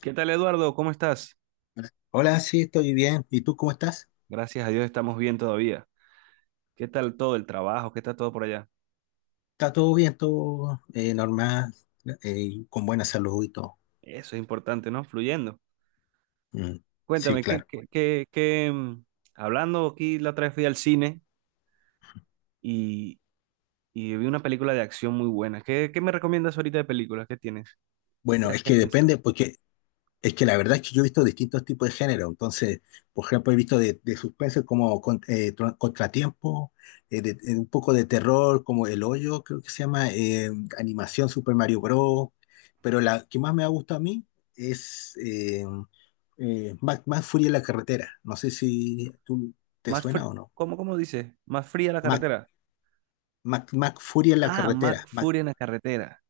¿Qué tal, Eduardo? ¿Cómo estás? Hola, sí, estoy bien. ¿Y tú cómo estás? Gracias a Dios estamos bien todavía. ¿Qué tal todo el trabajo? ¿Qué tal todo por allá? ¿Está todo bien? ¿Todo normal? Con buena salud y todo. Eso es importante, ¿no? Fluyendo. Mm, sí, Cuéntame, ¿qué, claro. qué, qué, qué, mm, Hablando aquí, la otra vez fui al cine y, y vi una película de acción muy buena. ¿Qué me recomiendas ahorita de películas? ¿Qué tienes? Bueno, es ¿Qué que has pensado? depende, porque es que la verdad es que yo he visto distintos tipos de género. Entonces, por ejemplo, he visto de suspenso como Contratiempo, un poco de terror como El Hoyo, creo que se llama, animación Super Mario Bros. Pero la que más me ha gustado a mí es Mac, Mac Fury en la carretera. No sé si tú te Más suena fr- o no. ¿cómo dice? ¿Más fría la Mac, carretera? Mac Fury en la Ah, más carretera. Mac, furia en la carretera.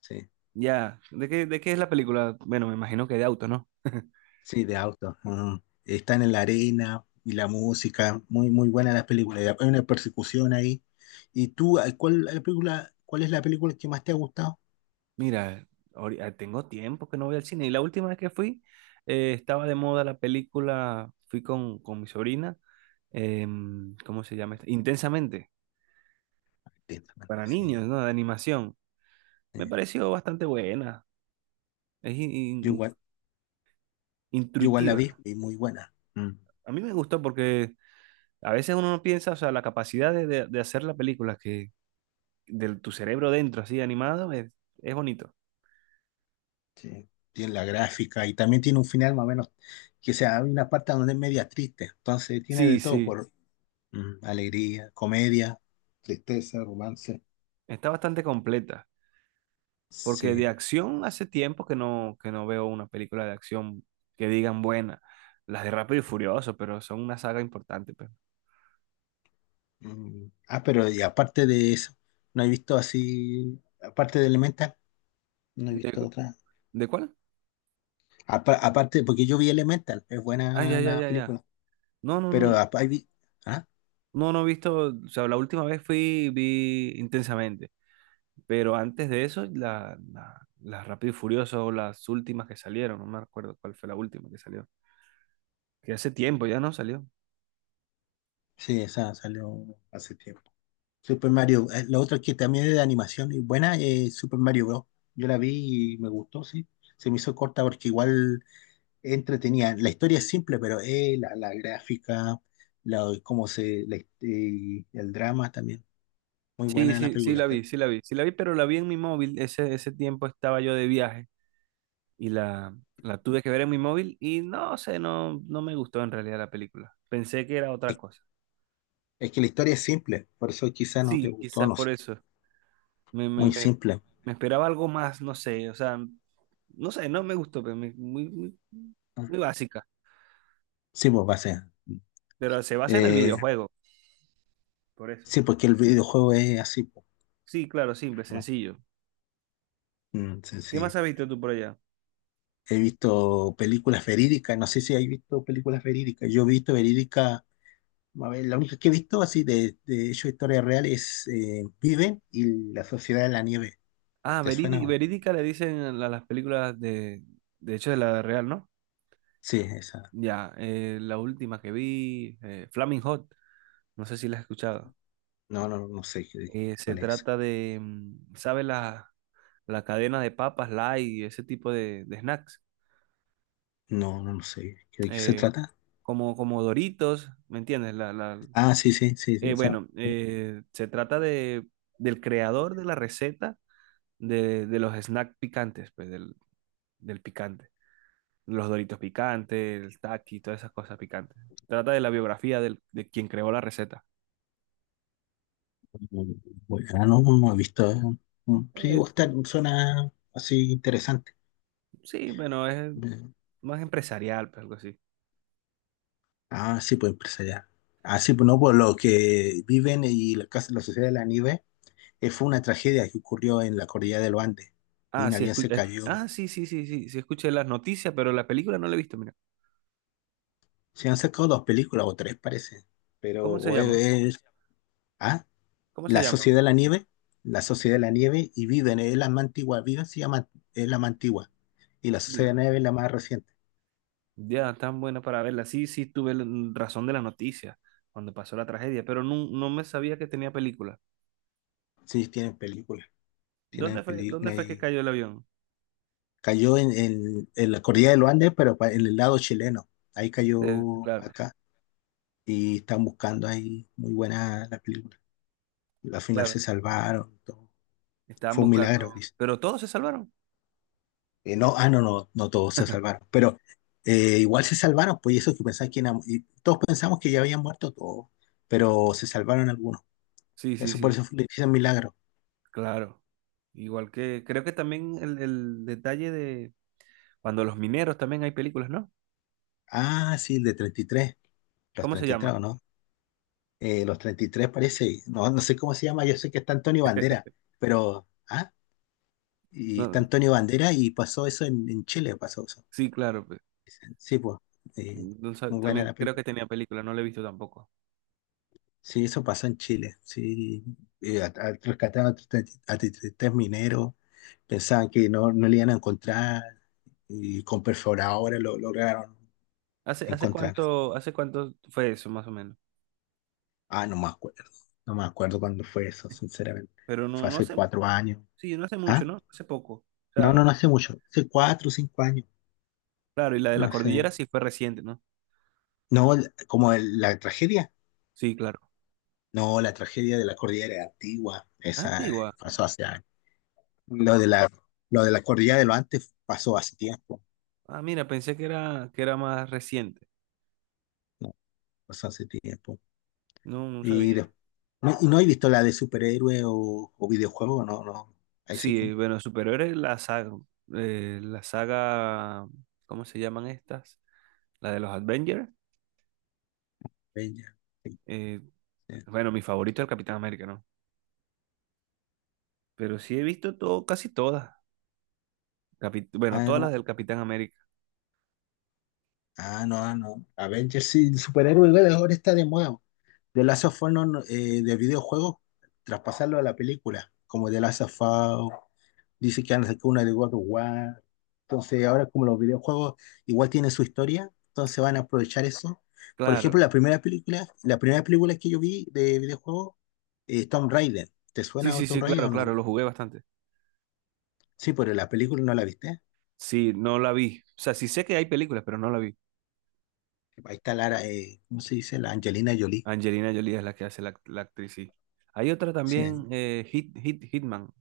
sí. Ya. ¿De qué es la película? Bueno, me imagino que de auto, ¿no? Sí, de auto, ajá. Están en la arena y la música, muy muy buena las películas. Y hay una persecución ahí. ¿Y tú, cuál cuál es la película que más te ha gustado? Mira, tengo tiempo que no voy al cine, y la última vez que fui estaba de moda la película. Fui con mi sobrina, ¿cómo se llama esta? Intensamente, Intensamente, para sí. niños, ¿no? De animación. Me Sí. pareció bastante buena, es Yo igual, yo igual la intuitiva. vi y muy buena. A mí me gustó porque a veces uno no piensa, o sea, la capacidad de, de hacer la película, que de tu cerebro dentro, así animado, es bonito. Sí. Tiene la gráfica y también tiene un final más o menos, que sea, hay una parte donde es media triste. Entonces tiene de Sí, todo: sí, por alegría, comedia, tristeza, romance. está bastante completa. Porque Sí. de acción hace tiempo que que no veo una película de acción que digan buena. Las de Rápido y Furioso, pero son una saga importante, pues. Ah, pero y aparte de eso, no he visto así, aparte de Elemental, no he ¿De, visto otra. de cuál? Aparte, porque yo vi Elemental, es Ah, buena ya, ya, la ya, ya. película, No, no, pero no. Ah, No, no he visto. O sea, la última vez fui, vi intensamente. Pero antes de eso, las Rápido y Furioso, las últimas que salieron, no me acuerdo cuál fue la última que salió. Que hace tiempo ya no salió. sí, esa salió hace tiempo. Super Mario, la otra que también es de animación y buena es Super Mario Bros. Yo la vi y me gustó, sí. Se me hizo corta porque igual entretenía. La historia es simple, pero la gráfica, la, cómo se, el drama también. Muy Sí, buena la sí, sí película. la vi, sí la vi, sí la vi, pero la vi en mi móvil. Ese tiempo estaba yo de viaje y la, la tuve que ver en mi móvil y no sé, no, no me gustó en realidad la película. Pensé que era otra cosa. Es que la historia es simple, por eso quizá no te Sí, gustó, quizás no por sé. eso. Me, me, Muy me- simple. me esperaba algo más, no sé, o sea, no sé, no me gustó, muy, muy, Ah, muy básica. sí, pues va a ser. Pero se basa en el Eh, videojuego, por eso. sí, porque el videojuego es así, pues, Sí, claro, simple, ¿no? sencillo. Sí, ¿Qué sí. más has visto tú por allá? He visto películas verídicas, no sé si hay visto películas verídicas. Yo he visto verídicas, a ver, la única que he visto así de hecho historia real es Viven y La Sociedad de la Nieve. Ah, ¿Te suena o no? verídica le dicen a las películas de hecho, de la real, ¿no? Sí, esa. Ya, la última que vi, Flaming Hot, no sé si la has escuchado. No, no, no sé Se cuál es. trata de, ¿sabe? La cadena de papas, light y ese tipo de snacks. No, no, no sé. ¿De qué se Eh, trata? como, como Doritos, ¿me entiendes? Ah, sí, sí, sí, sí, esa. Bueno, se trata de del creador de la receta de los snacks picantes, pues del, del picante. Los Doritos picantes, el Taki, todas esas cosas picantes. Trata de la biografía de quien creó la receta. Mm, Bueno, no, no he visto, eh. Sí, Eh, Oscar suena así interesante. sí, bueno, es Eh, más empresarial, pues algo así. Ah, sí, pues empresarial. Ah, sí, pues no, pues los que viven y la sociedad de la nieve fue una tragedia que ocurrió en la cordillera de los Andes. De Ah, un sí, avión se cayó. Sí, sí, sí, sí, sí, escuché las noticias, pero la película no la he visto, mira. Se han sacado dos películas o tres, parece. Pero ¿Cómo se o llaman? es- ah, ¿Cómo se la sociedad llaman? de la nieve, la sociedad de la nieve y viven, es la más antigua, viven se llama, es la más antigua. Y la sociedad Digo, de la nieve es la más reciente. ya, tan buena para verla. Sí, sí, tuve razón de las noticias cuando pasó la tragedia, pero no, no me sabía que tenía película. Sí, tienen películas, tienen ¿Dónde fue, dónde película. fue que Y cayó el avión? cayó en la cordillera de los Andes, pero en el lado chileno. Ahí De- cayó claro, acá y están buscando ahí. Muy buena la película. Al final claro, se salvaron, todo. estaban Fue un milagro, buscando, dice. pero todos se salvaron. No, ah, no, no, no todos se salvaron, pero igual se salvaron, pues, y eso que pensaba que eran, y todos pensamos que ya habían muerto todos, pero se salvaron algunos. Sí, sí, Eso, por sí, eso le dicen milagro. claro. Igual que, creo que también el detalle de cuando los mineros también hay películas, ¿no? Ah, sí, el de 33, los ¿Cómo se 33, ¿o llama? no? Los 33 parece, no, no sé cómo se llama, yo sé que está Antonio Bandera, pero, ah, y está No, Antonio Bandera y pasó eso en Chile, pasó eso. sí, claro. Sí, pues, eh, No sab- muy buena También la creo que película. tenía película, no la he visto tampoco. Sí, eso pasó en Chile, sí, rescataron a 33, a 33 mineros, pensaban que no, no le iban a encontrar y con perforadora lo lograron ¿Hace, hace encontrar. cuánto, hace cuánto fue eso, más o menos? Ah, no me acuerdo, no me acuerdo cuándo fue eso, sinceramente. Pero Fue hace cuatro años. sí, no hace mucho, ¿Ah? ¿no? Hace poco. O No, sea, no, no hace mucho, hace cuatro o cinco años. claro, y la de la No sé. cordillera sí fue reciente, ¿no? No, la tragedia. Sí, claro. No, la tragedia de la cordillera antigua. Esa Antigua. pasó hace años. Lo de la, lo de la cordillera de lo antes pasó hace tiempo. Ah, mira, pensé que era más reciente. No, pasó hace tiempo. No, no Y, des- sabía. no, y no he visto la de superhéroe o videojuego. No, no. Ahí sí que Sí, no. bueno, superiores la saga, ¿cómo se llaman estas? La de los Avengers. Avengers, sí, eh, sí. bueno, mi favorito es el Capitán América, ¿no? Pero sí he visto todo, casi todas. Bueno, Ah, todas las no. del Capitán América. Ah, no, ah, no. Avengers sí, el superhéroe güey, ahora está de moda. The Last of Us no, no, de videojuegos, traspasarlo a la película. Como The Last of Us. Dice que han sacado una de God of War. Entonces, ahora como los videojuegos igual tienen su historia, entonces van a aprovechar eso. Por ejemplo, Claro. La primera película que yo vi de videojuego es Tomb Raider. ¿Te Sí, suena sí, sí, Tomb Raider claro, o no? claro, lo jugué bastante. Sí, pero la película no la viste. Sí, no la vi. O sea, sí sé que hay películas, pero no la vi. Ahí está Lara, ¿cómo se dice? La Angelina Jolie. Angelina Jolie es la que hace la actriz, sí. Hay otra también, Sí. eh, Hitman.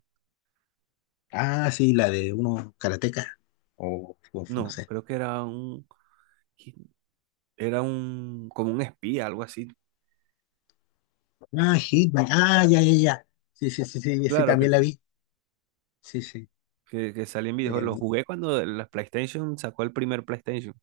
Ah, sí, la de uno karateca. O no No, sé. creo que era un, hit- era un, como un espía, algo así. Ah, Hitman. Ah, ya, ya, ya. Sí, sí, sí, sí, sí, Claro, también la vi. Sí, sí. Que salía en videojuegos. Lo Eh, jugué cuando la PlayStation sacó el primer PlayStation.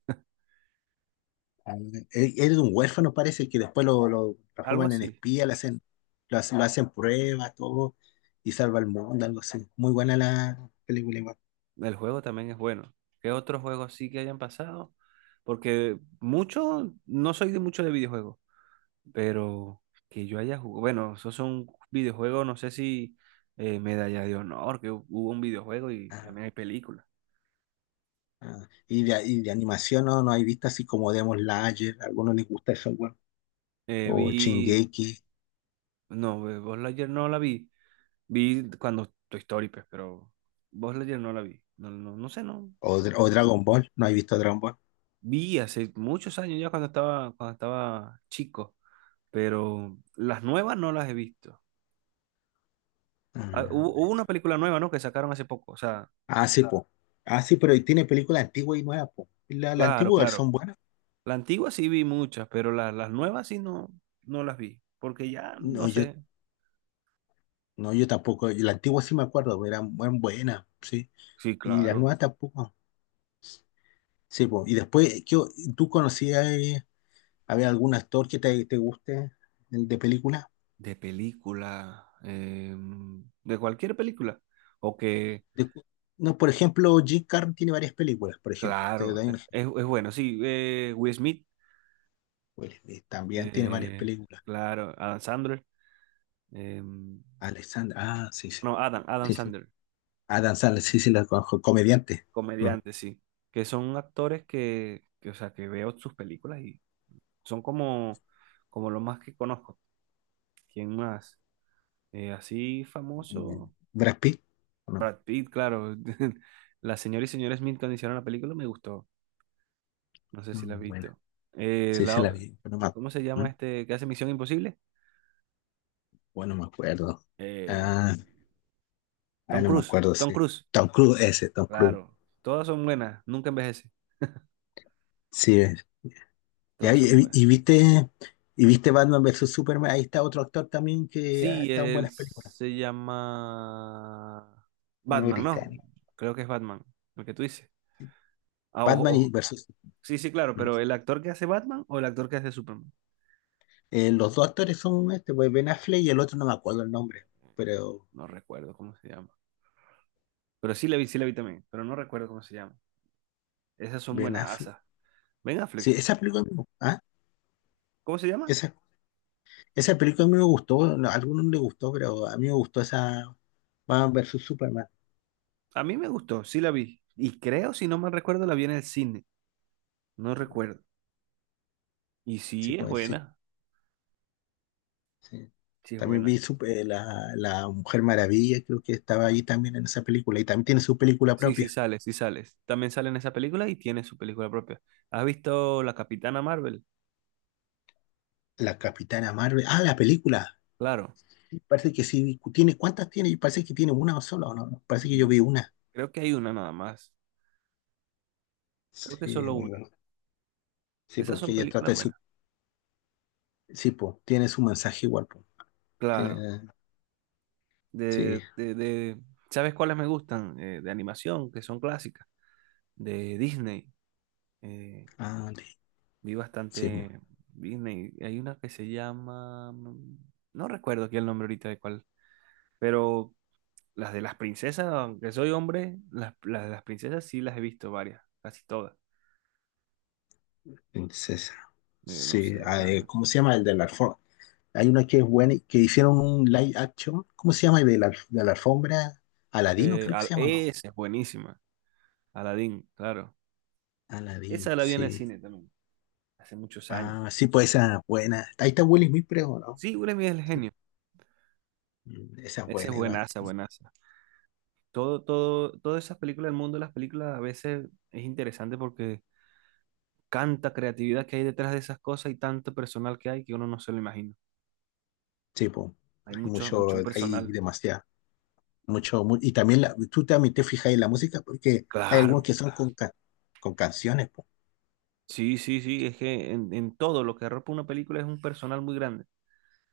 Ah, él es un huérfano, parece, que después lo Algo transforman en así. espía, le hacen, lo hacen pruebas, todo, y salva al mundo, algo así. Muy buena la película igual. El juego también es bueno. ¿Qué otros juegos sí que hayan pasado? Porque mucho, no soy de mucho de videojuegos. Pero que yo haya jugado, bueno, esos son videojuegos, no sé si Medalla de Honor, que hubo un videojuego y también hay películas. Ah, y de animación no, no hay visto así como Demon Slayer, a algunos les gusta eso, weón. O Vi, Shingeki, no, Buzz Lightyear no la vi, vi cuando Toy Story, pues, pero Buzz Lightyear no la vi, no, no, no sé, no. O Dragon Ball, no hay visto Dragon Ball. Vi hace muchos años ya cuando estaba chico, pero las nuevas no las he visto. Ah, Ah, hubo esto. una película nueva, ¿no? Que sacaron hace poco, o sea, Ah, sí, po. Ah, sí, pero tiene películas antiguas y nuevas, po. La claro, antigua claro. son buenas. La antigua sí vi muchas, pero las nuevas sí no, no las vi. Porque ya, No, no yo, sé. no, yo tampoco. La antigua sí me acuerdo, eran buenas, sí. Sí, Y las nuevas claro. tampoco. Sí, po. Y después, ¿qué ¿tú conocías, había algún actor que te guste el de película? De película. De cualquier película. O que, De- no, por ejemplo, Jim Carrey tiene varias películas, por ejemplo. Te claro. doy un ejemplo. Es bueno, sí. Will Smith. Pues, también tiene varias eh, películas. claro. Adam Sandler. em, Alexander, ah, sí, sí, no, Adam sí, sí. Sandler. Adam Sandler, sí, sí, la conozco, comediante. Mm. Comediante, sí. Que son actores que, o sea, que veo sus películas y son como, como lo más que conozco. ¿Quién más? Así Eh, famoso. Brad Pitt, ¿o no? Brad Pitt, claro. La señora y señora Smith cuando hicieron la película me gustó. No sé si la has Bueno, visto. Eh, sí, sí, la la o- vi, pero no me, ¿Cómo se llama ¿mm? este que hace Misión Imposible? Bueno, no me acuerdo. Eh, Ah, Tom no me Cruise. acuerdo, Tom sí. Cruise. Tom Cruise, ese, Tom Cruise. Claro. Todas son buenas. Nunca envejece. Sí, ya, Todas son buenas. Y viste Batman versus Superman, ahí está otro actor también que ha Sí, estado en él buenas películas. se llama Uno Batman, ¿no? británico. Creo que es Batman, lo que tú dices. Ah, ojo, Batman y ojo. versus. Sí, sí, claro, Mm. pero ¿el actor que hace Batman o el actor que hace Superman? Los dos actores son este, pues Ben Affleck y el otro no me acuerdo el nombre, pero No recuerdo cómo se llama. Pero sí la vi también, pero no recuerdo cómo se llama. Esas son Ben buenas Affleck. buenasas. Ben Sí, Affleck, esa película, me gu- ah, ¿cómo se llama? esa, esa película a mí me gustó, no, a algunos no les gustó, pero a mí me gustó esa, Batman versus Superman. A mí me gustó, sí la vi. Y creo, si no me recuerdo, la vi en el cine. No recuerdo. Y Sí, sí, es pues sí, buena. sí. Sí, es También buena. vi la Mujer Maravilla, creo que estaba ahí también en esa película y también tiene su película Sí, sí propia. sales, sí sales. También sale en esa película y tiene su película propia. ¿Has visto La Capitana Marvel? La Capitana Marvel. Ah, la película. Claro. Parece que sí. ¿Tiene, cuántas tiene? Parece que tiene una sola, ¿o no? Parece que yo Mm, vi una. Creo que hay una nada más. Creo que Sí, solo muy una. bueno. Sí, Esas porque son ella trata películas de su. buenas. Sí, po, tiene su mensaje igual, po. Tiene. Claro. De, Sí. de, de- ¿Sabes cuáles me gustan? De animación, que son clásicas. De Disney. Eh, Ah, Vi sí, po, bastante Disney. Hay una que se llama... no recuerdo aquí el nombre ahorita de cuál, pero las de las princesas, aunque soy hombre, las de las princesas sí las he visto varias, casi todas. princesa. No Sí. sé. ¿Cómo se llama? El de la alfombra. Hay una que es buena, y que hicieron un live action. ¿Cómo se llama? El de de la alfombra. Aladino, creo que se llama, ¿no? Esa es buenísima. Aladdin, claro. Aladín, Esa la vi en el sí. cine también, hace muchos años. Ah, sí, pues esa es buena. Ahí está Will Smith, creo, ¿no? Sí, Will Smith es el Sí. genio. Esa es Esa es buena, igual. buenaza, buenaza. Todo, todo, todas esas películas del mundo, las películas a veces es interesante porque tanta creatividad que hay detrás de esas cosas y tanto personal que hay que uno no se lo imagina. Sí, po. Hay Hay mucho, mucho, mucho hay personal. demasiado, y también tú también te fijas en la música porque hay algunos Claro. que son con canciones, po. Sí, sí, sí, es que en todo lo que arropa una película es un personal muy grande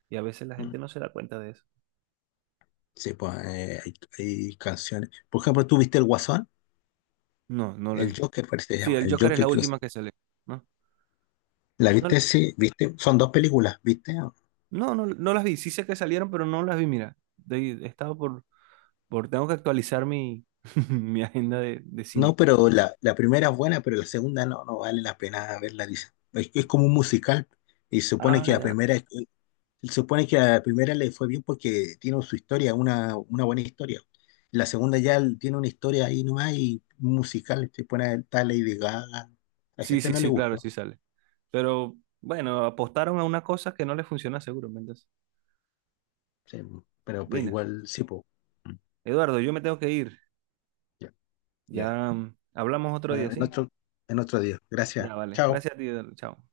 y a veces la Mm. gente no se da cuenta de eso. Sí, pues, hay canciones. Por ejemplo, tú viste El Guasón, No, no lo he El visto. Joker, parece que se Sí, llama, el El Joker es Joker, la última que sale, ¿no? ¿la No, viste? Sí, viste, son dos películas, ¿viste? no, no, no las vi. Sí sé que salieron, pero no las vi, mira. De- He estado por, tengo que actualizar mi, mi agenda de No, cine. pero la primera es buena, pero la segunda no, no vale la pena verla, dice. Es como un musical y se supone Ah, que la ya. primera es. Se supone que a la primera le fue bien porque tiene su historia, una buena historia. La segunda ya tiene una historia ahí nomás y musical, se pone a tal Lady Gaga. A la Sí, gente sí, no le sí, claro, gustó, sí sale. Pero bueno, apostaron a una cosa que no les funciona seguramente. sí, pero Mira, igual sí, po. Eduardo, yo me tengo que ir. Ya. Ya. Ya hablamos otro día, Bueno, ¿sí? En otro día. Gracias. Ya, vale. Chao. Gracias a ti, Eduardo. Chao.